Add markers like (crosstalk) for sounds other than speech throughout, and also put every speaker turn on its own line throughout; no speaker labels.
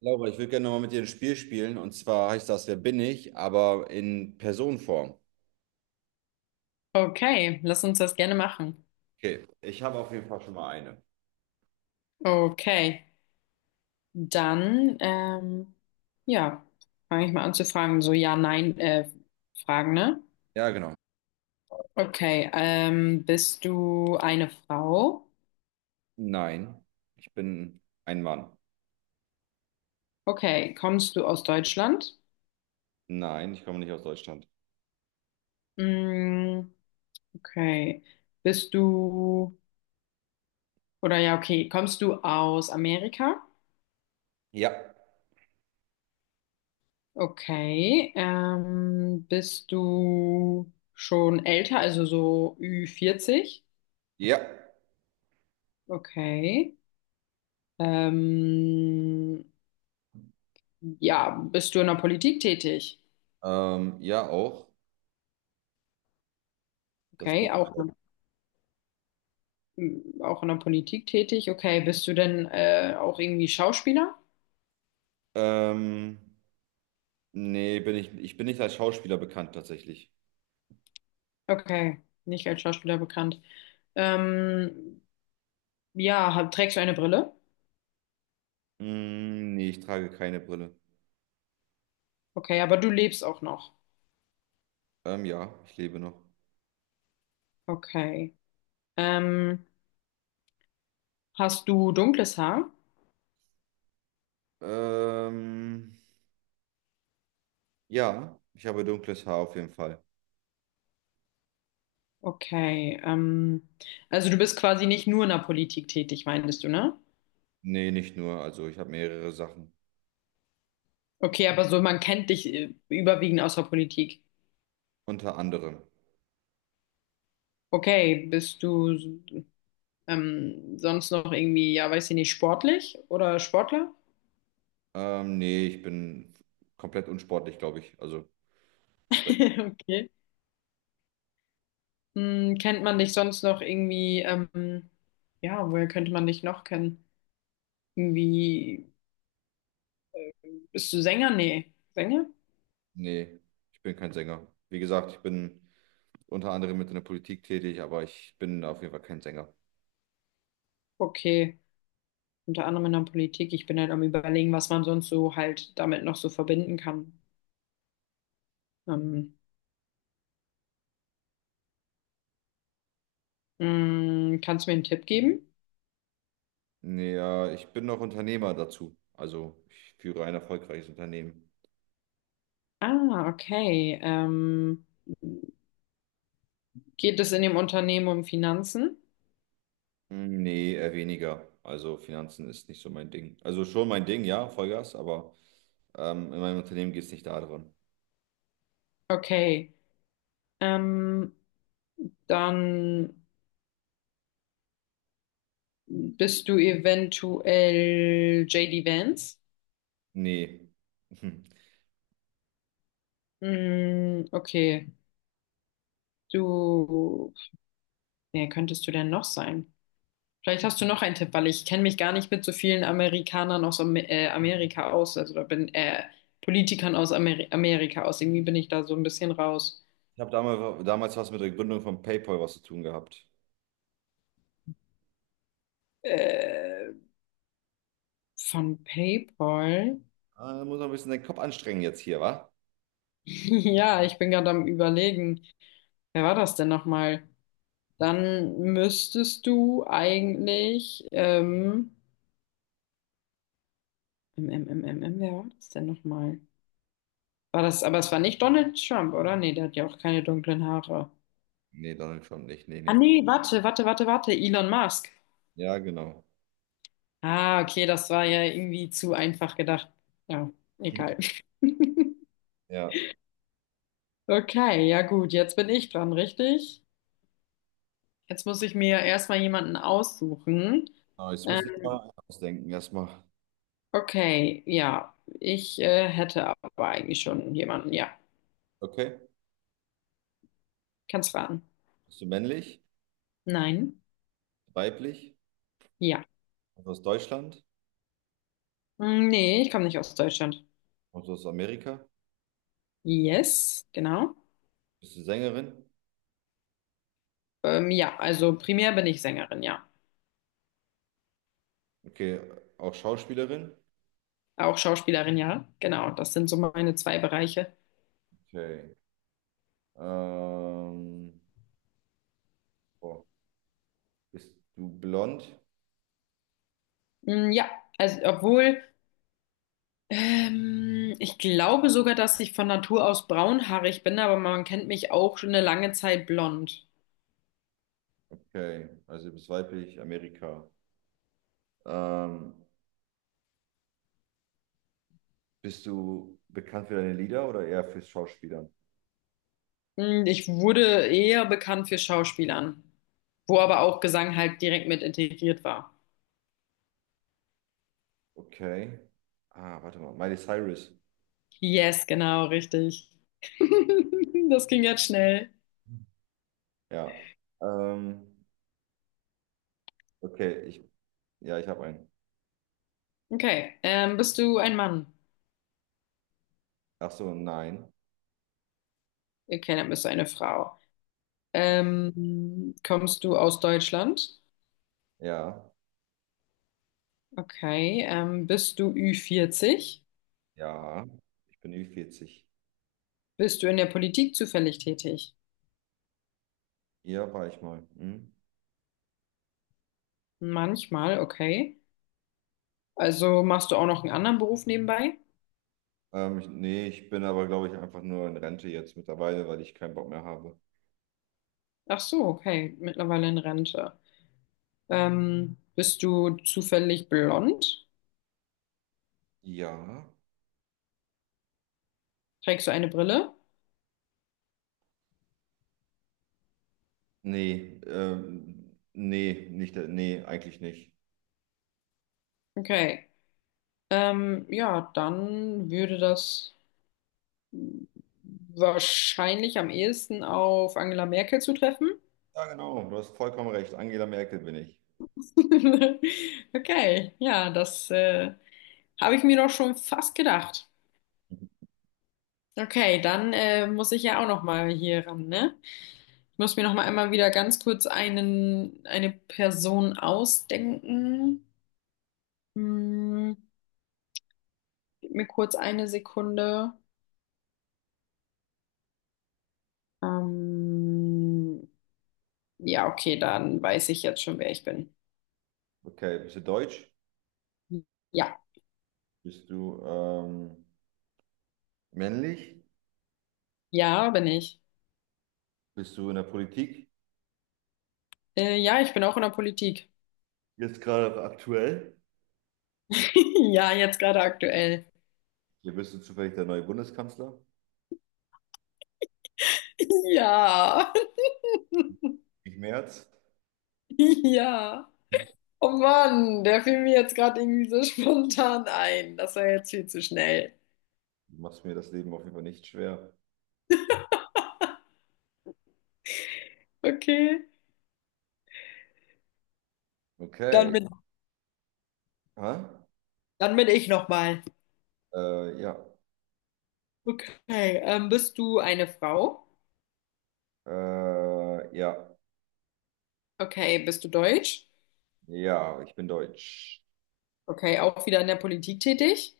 Laura, ich würde gerne nochmal mit dir ein Spiel spielen, und zwar heißt das "Wer bin ich", aber in Personenform.
Okay, lass uns das gerne machen.
Okay, ich habe auf jeden Fall schon mal eine.
Okay, dann ja, fange ich mal an zu fragen. So ja, nein, Fragen, ne?
Ja, genau.
Okay, bist du eine Frau?
Nein, ich bin ein Mann.
Okay, kommst du aus Deutschland?
Nein, ich komme nicht aus Deutschland.
Mm, okay, bist du oder ja, okay, kommst du aus Amerika?
Ja,
Okay, bist du schon älter, also so Ü40?
ja,
Okay. Ähm, ja, bist du in der Politik tätig?
ja auch. Das bin.
Okay, auch, auch in der Politik tätig. Okay, bist du denn auch irgendwie Schauspieler?
Ähm, nee, bin ich. Ich bin nicht als Schauspieler bekannt tatsächlich.
Okay, nicht als Schauspieler bekannt. Ähm, ja, trägst du eine Brille?
Mm, nee, ich trage keine Brille.
Okay, aber du lebst auch noch.
Ja, ich lebe noch.
Okay. Ähm, hast du dunkles Haar?
Ähm, ja, ich habe dunkles Haar auf jeden Fall.
Okay. Also du bist quasi nicht nur in der Politik tätig, meintest du, ne?
Nee, nicht nur. Also ich habe mehrere Sachen.
Okay, aber so man kennt dich überwiegend aus der Politik.
Unter anderem.
Okay, bist du sonst noch irgendwie, ja, weiß ich nicht, sportlich oder Sportler?
Nee, ich bin komplett unsportlich, glaube ich. Also, da-
(laughs) Okay. Hm, kennt man dich sonst noch irgendwie, ja, woher könnte man dich noch kennen? Irgendwie, bist du Sänger? Nee. Sänger?
nee, ich bin kein Sänger. Wie gesagt, ich bin unter anderem mit in der Politik tätig, aber ich bin auf jeden Fall kein Sänger.
Okay. Unter anderem in der Politik. Ich bin halt am Überlegen, was man sonst so halt damit noch so verbinden kann. Ähm, hm, kannst du mir einen Tipp geben?
Nee, ja, ich bin noch Unternehmer dazu. Also, ich führe ein erfolgreiches Unternehmen.
Ah, okay. Geht es in dem Unternehmen um Finanzen?
Hm, nee, eher weniger. Also, Finanzen ist nicht so mein Ding. Also, schon mein Ding, ja, Vollgas, aber in meinem Unternehmen geht es nicht darum.
Okay. Ähm, dann bist du eventuell JD Vance.
Nee. (laughs)
Mm, okay. Du, wer könntest du denn noch sein? Vielleicht hast du noch einen Tipp, weil ich kenne mich gar nicht mit so vielen Amerikanern aus Am Amerika aus, also da bin Politikern aus Amerika aus. Irgendwie bin ich da so ein bisschen raus.
Ich habe damals was mit der Gründung von PayPal was zu tun gehabt.
Äh, von PayPal? (laughs)
Ah, da muss man ein bisschen den Kopf anstrengen jetzt hier, wa?
Ja, ich bin gerade am Überlegen. Wer war das denn nochmal? Dann müsstest du eigentlich, wer war das denn nochmal? War das, aber es war nicht Donald Trump, oder? Nee, der hat ja auch keine dunklen Haare.
Nee, Donald Trump nicht. Nee,
Ah,
nee.
nee, warte, Elon Musk.
Ja, genau.
Ah, okay, das war ja irgendwie zu einfach gedacht. Ja, egal.
(laughs)
(laughs)
Ja.
Okay, ja gut, jetzt bin ich dran, richtig? Jetzt muss ich mir erstmal jemanden aussuchen.
Aber jetzt muss ich
Ähm,
mal ausdenken erstmal.
okay, ja, ich hätte aber eigentlich schon jemanden, ja.
Okay.
Kannst raten.
Bist du männlich?
Nein.
Weiblich?
Ja.
Kommst du aus Deutschland?
Hm, nee, ich komme nicht aus Deutschland.
Kommst du aus Amerika?
Yes, genau.
Bist du Sängerin?
Ja, also primär bin ich Sängerin, ja.
Okay. Auch Schauspielerin?
Auch Schauspielerin, ja. Genau, das sind so meine zwei Bereiche.
Okay. Ähm, boah. Bist du blond?
Hm, ja, also obwohl, ich glaube sogar, dass ich von Natur aus braunhaarig bin, aber man kennt mich auch schon eine lange Zeit blond.
Okay. Also du bist weiblich, Amerika. Ähm, Bist du bekannt für deine Lieder oder eher fürs Schauspielern?
Hm, ich wurde eher bekannt für Schauspielern, wo aber auch Gesang halt direkt mit integriert war.
Okay. Ah, warte mal. Miley Cyrus.
Yes, genau, richtig. (laughs) Das ging jetzt schnell.
Ja. Ähm, okay, ja, ich habe einen.
Okay. Bist du ein Mann?
Ach so, nein.
Okay, dann bist du eine Frau. Kommst du aus Deutschland?
Ja,
Okay. Bist du Ü40?
ja. Ich bin Ü40.
Bist du in der Politik zufällig tätig?
Hier war ich mal. Hm?
Manchmal, okay. Also machst du auch noch einen anderen Beruf nebenbei?
Nee, ich bin aber, glaube ich, einfach nur in Rente jetzt mittlerweile, weil ich keinen Bock mehr habe.
Ach so, okay. Mittlerweile in Rente. Bist du zufällig blond?
Ja.
Trägst du eine Brille?
Nee, nee, nicht, nee, eigentlich nicht.
Okay. Ja, dann würde das wahrscheinlich am ehesten auf Angela Merkel zu treffen.
Ja, genau. Du hast vollkommen recht. Angela Merkel bin ich.
(laughs) Okay, ja, das habe ich mir doch schon fast gedacht. Okay, dann muss ich ja auch noch mal hier ran, ne? Ich muss mir noch mal einmal wieder ganz kurz eine Person ausdenken. Hm, gib mir kurz eine Sekunde. Ähm, ja, okay, dann weiß ich jetzt schon, wer ich bin.
Okay, bist du deutsch?
Ja,
Bist du männlich?
ja, bin ich.
Bist du in der Politik?
Ja, ich bin auch in der Politik.
Jetzt gerade aktuell?
(laughs) Ja, jetzt gerade aktuell.
Hier bist du zufällig der neue Bundeskanzler?
Ja,
Ich Merz?
(laughs) ja. Oh Mann, der fiel mir jetzt gerade irgendwie so (laughs) spontan ein. Das war jetzt viel zu schnell.
Du machst mir das Leben auf jeden Fall nicht schwer.
Okay, dann
Okay.
bin,
Hä?
dann bin ich nochmal.
Ja.
Okay, bist du eine Frau?
Ja.
Okay, bist du deutsch?
Ja, ich bin deutsch.
Okay, auch wieder in der Politik tätig?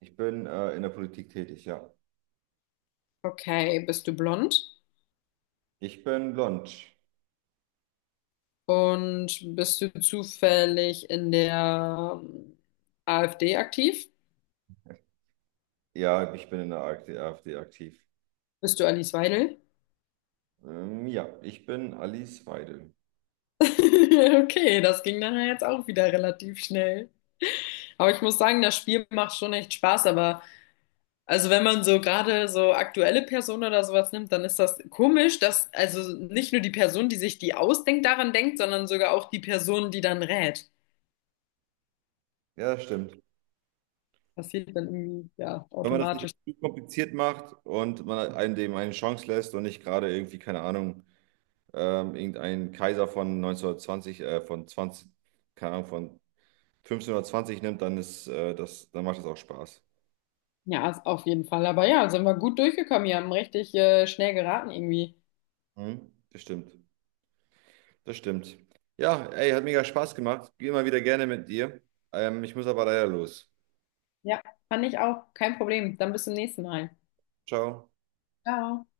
Ich bin in der Politik tätig, ja.
Okay, bist du blond?
Ich bin blond.
Und bist du zufällig in der AfD aktiv?
Ja, ich bin in der AfD aktiv.
Bist du Alice Weidel?
Ja, ich bin Alice Weidel.
(laughs) Okay, das ging dann ja jetzt auch wieder relativ schnell. Aber ich muss sagen, das Spiel macht schon echt Spaß. Aber also wenn man so gerade so aktuelle Personen oder sowas nimmt, dann ist das komisch, dass also nicht nur die Person, die sich die ausdenkt, daran denkt, sondern sogar auch die Person, die dann rät.
Ja, das stimmt.
Passiert dann irgendwie ja
Wenn man das nicht
automatisch.
zu kompliziert macht und man einem dem eine Chance lässt und nicht gerade irgendwie, keine Ahnung, irgendein Kaiser von 1920, keine Ahnung, von 1520 nimmt, dann ist das, dann macht das auch Spaß.
Ja, ist auf jeden Fall. Aber ja, sind wir gut durchgekommen. Wir haben richtig schnell geraten irgendwie.
Mhm. Das stimmt. Das stimmt. Ja, ey, hat mega Spaß gemacht. Geh immer wieder gerne mit dir. Ich muss aber leider los.
Ja, fand ich auch. Kein Problem. Dann bis zum nächsten Mal.
Ciao.
Ciao.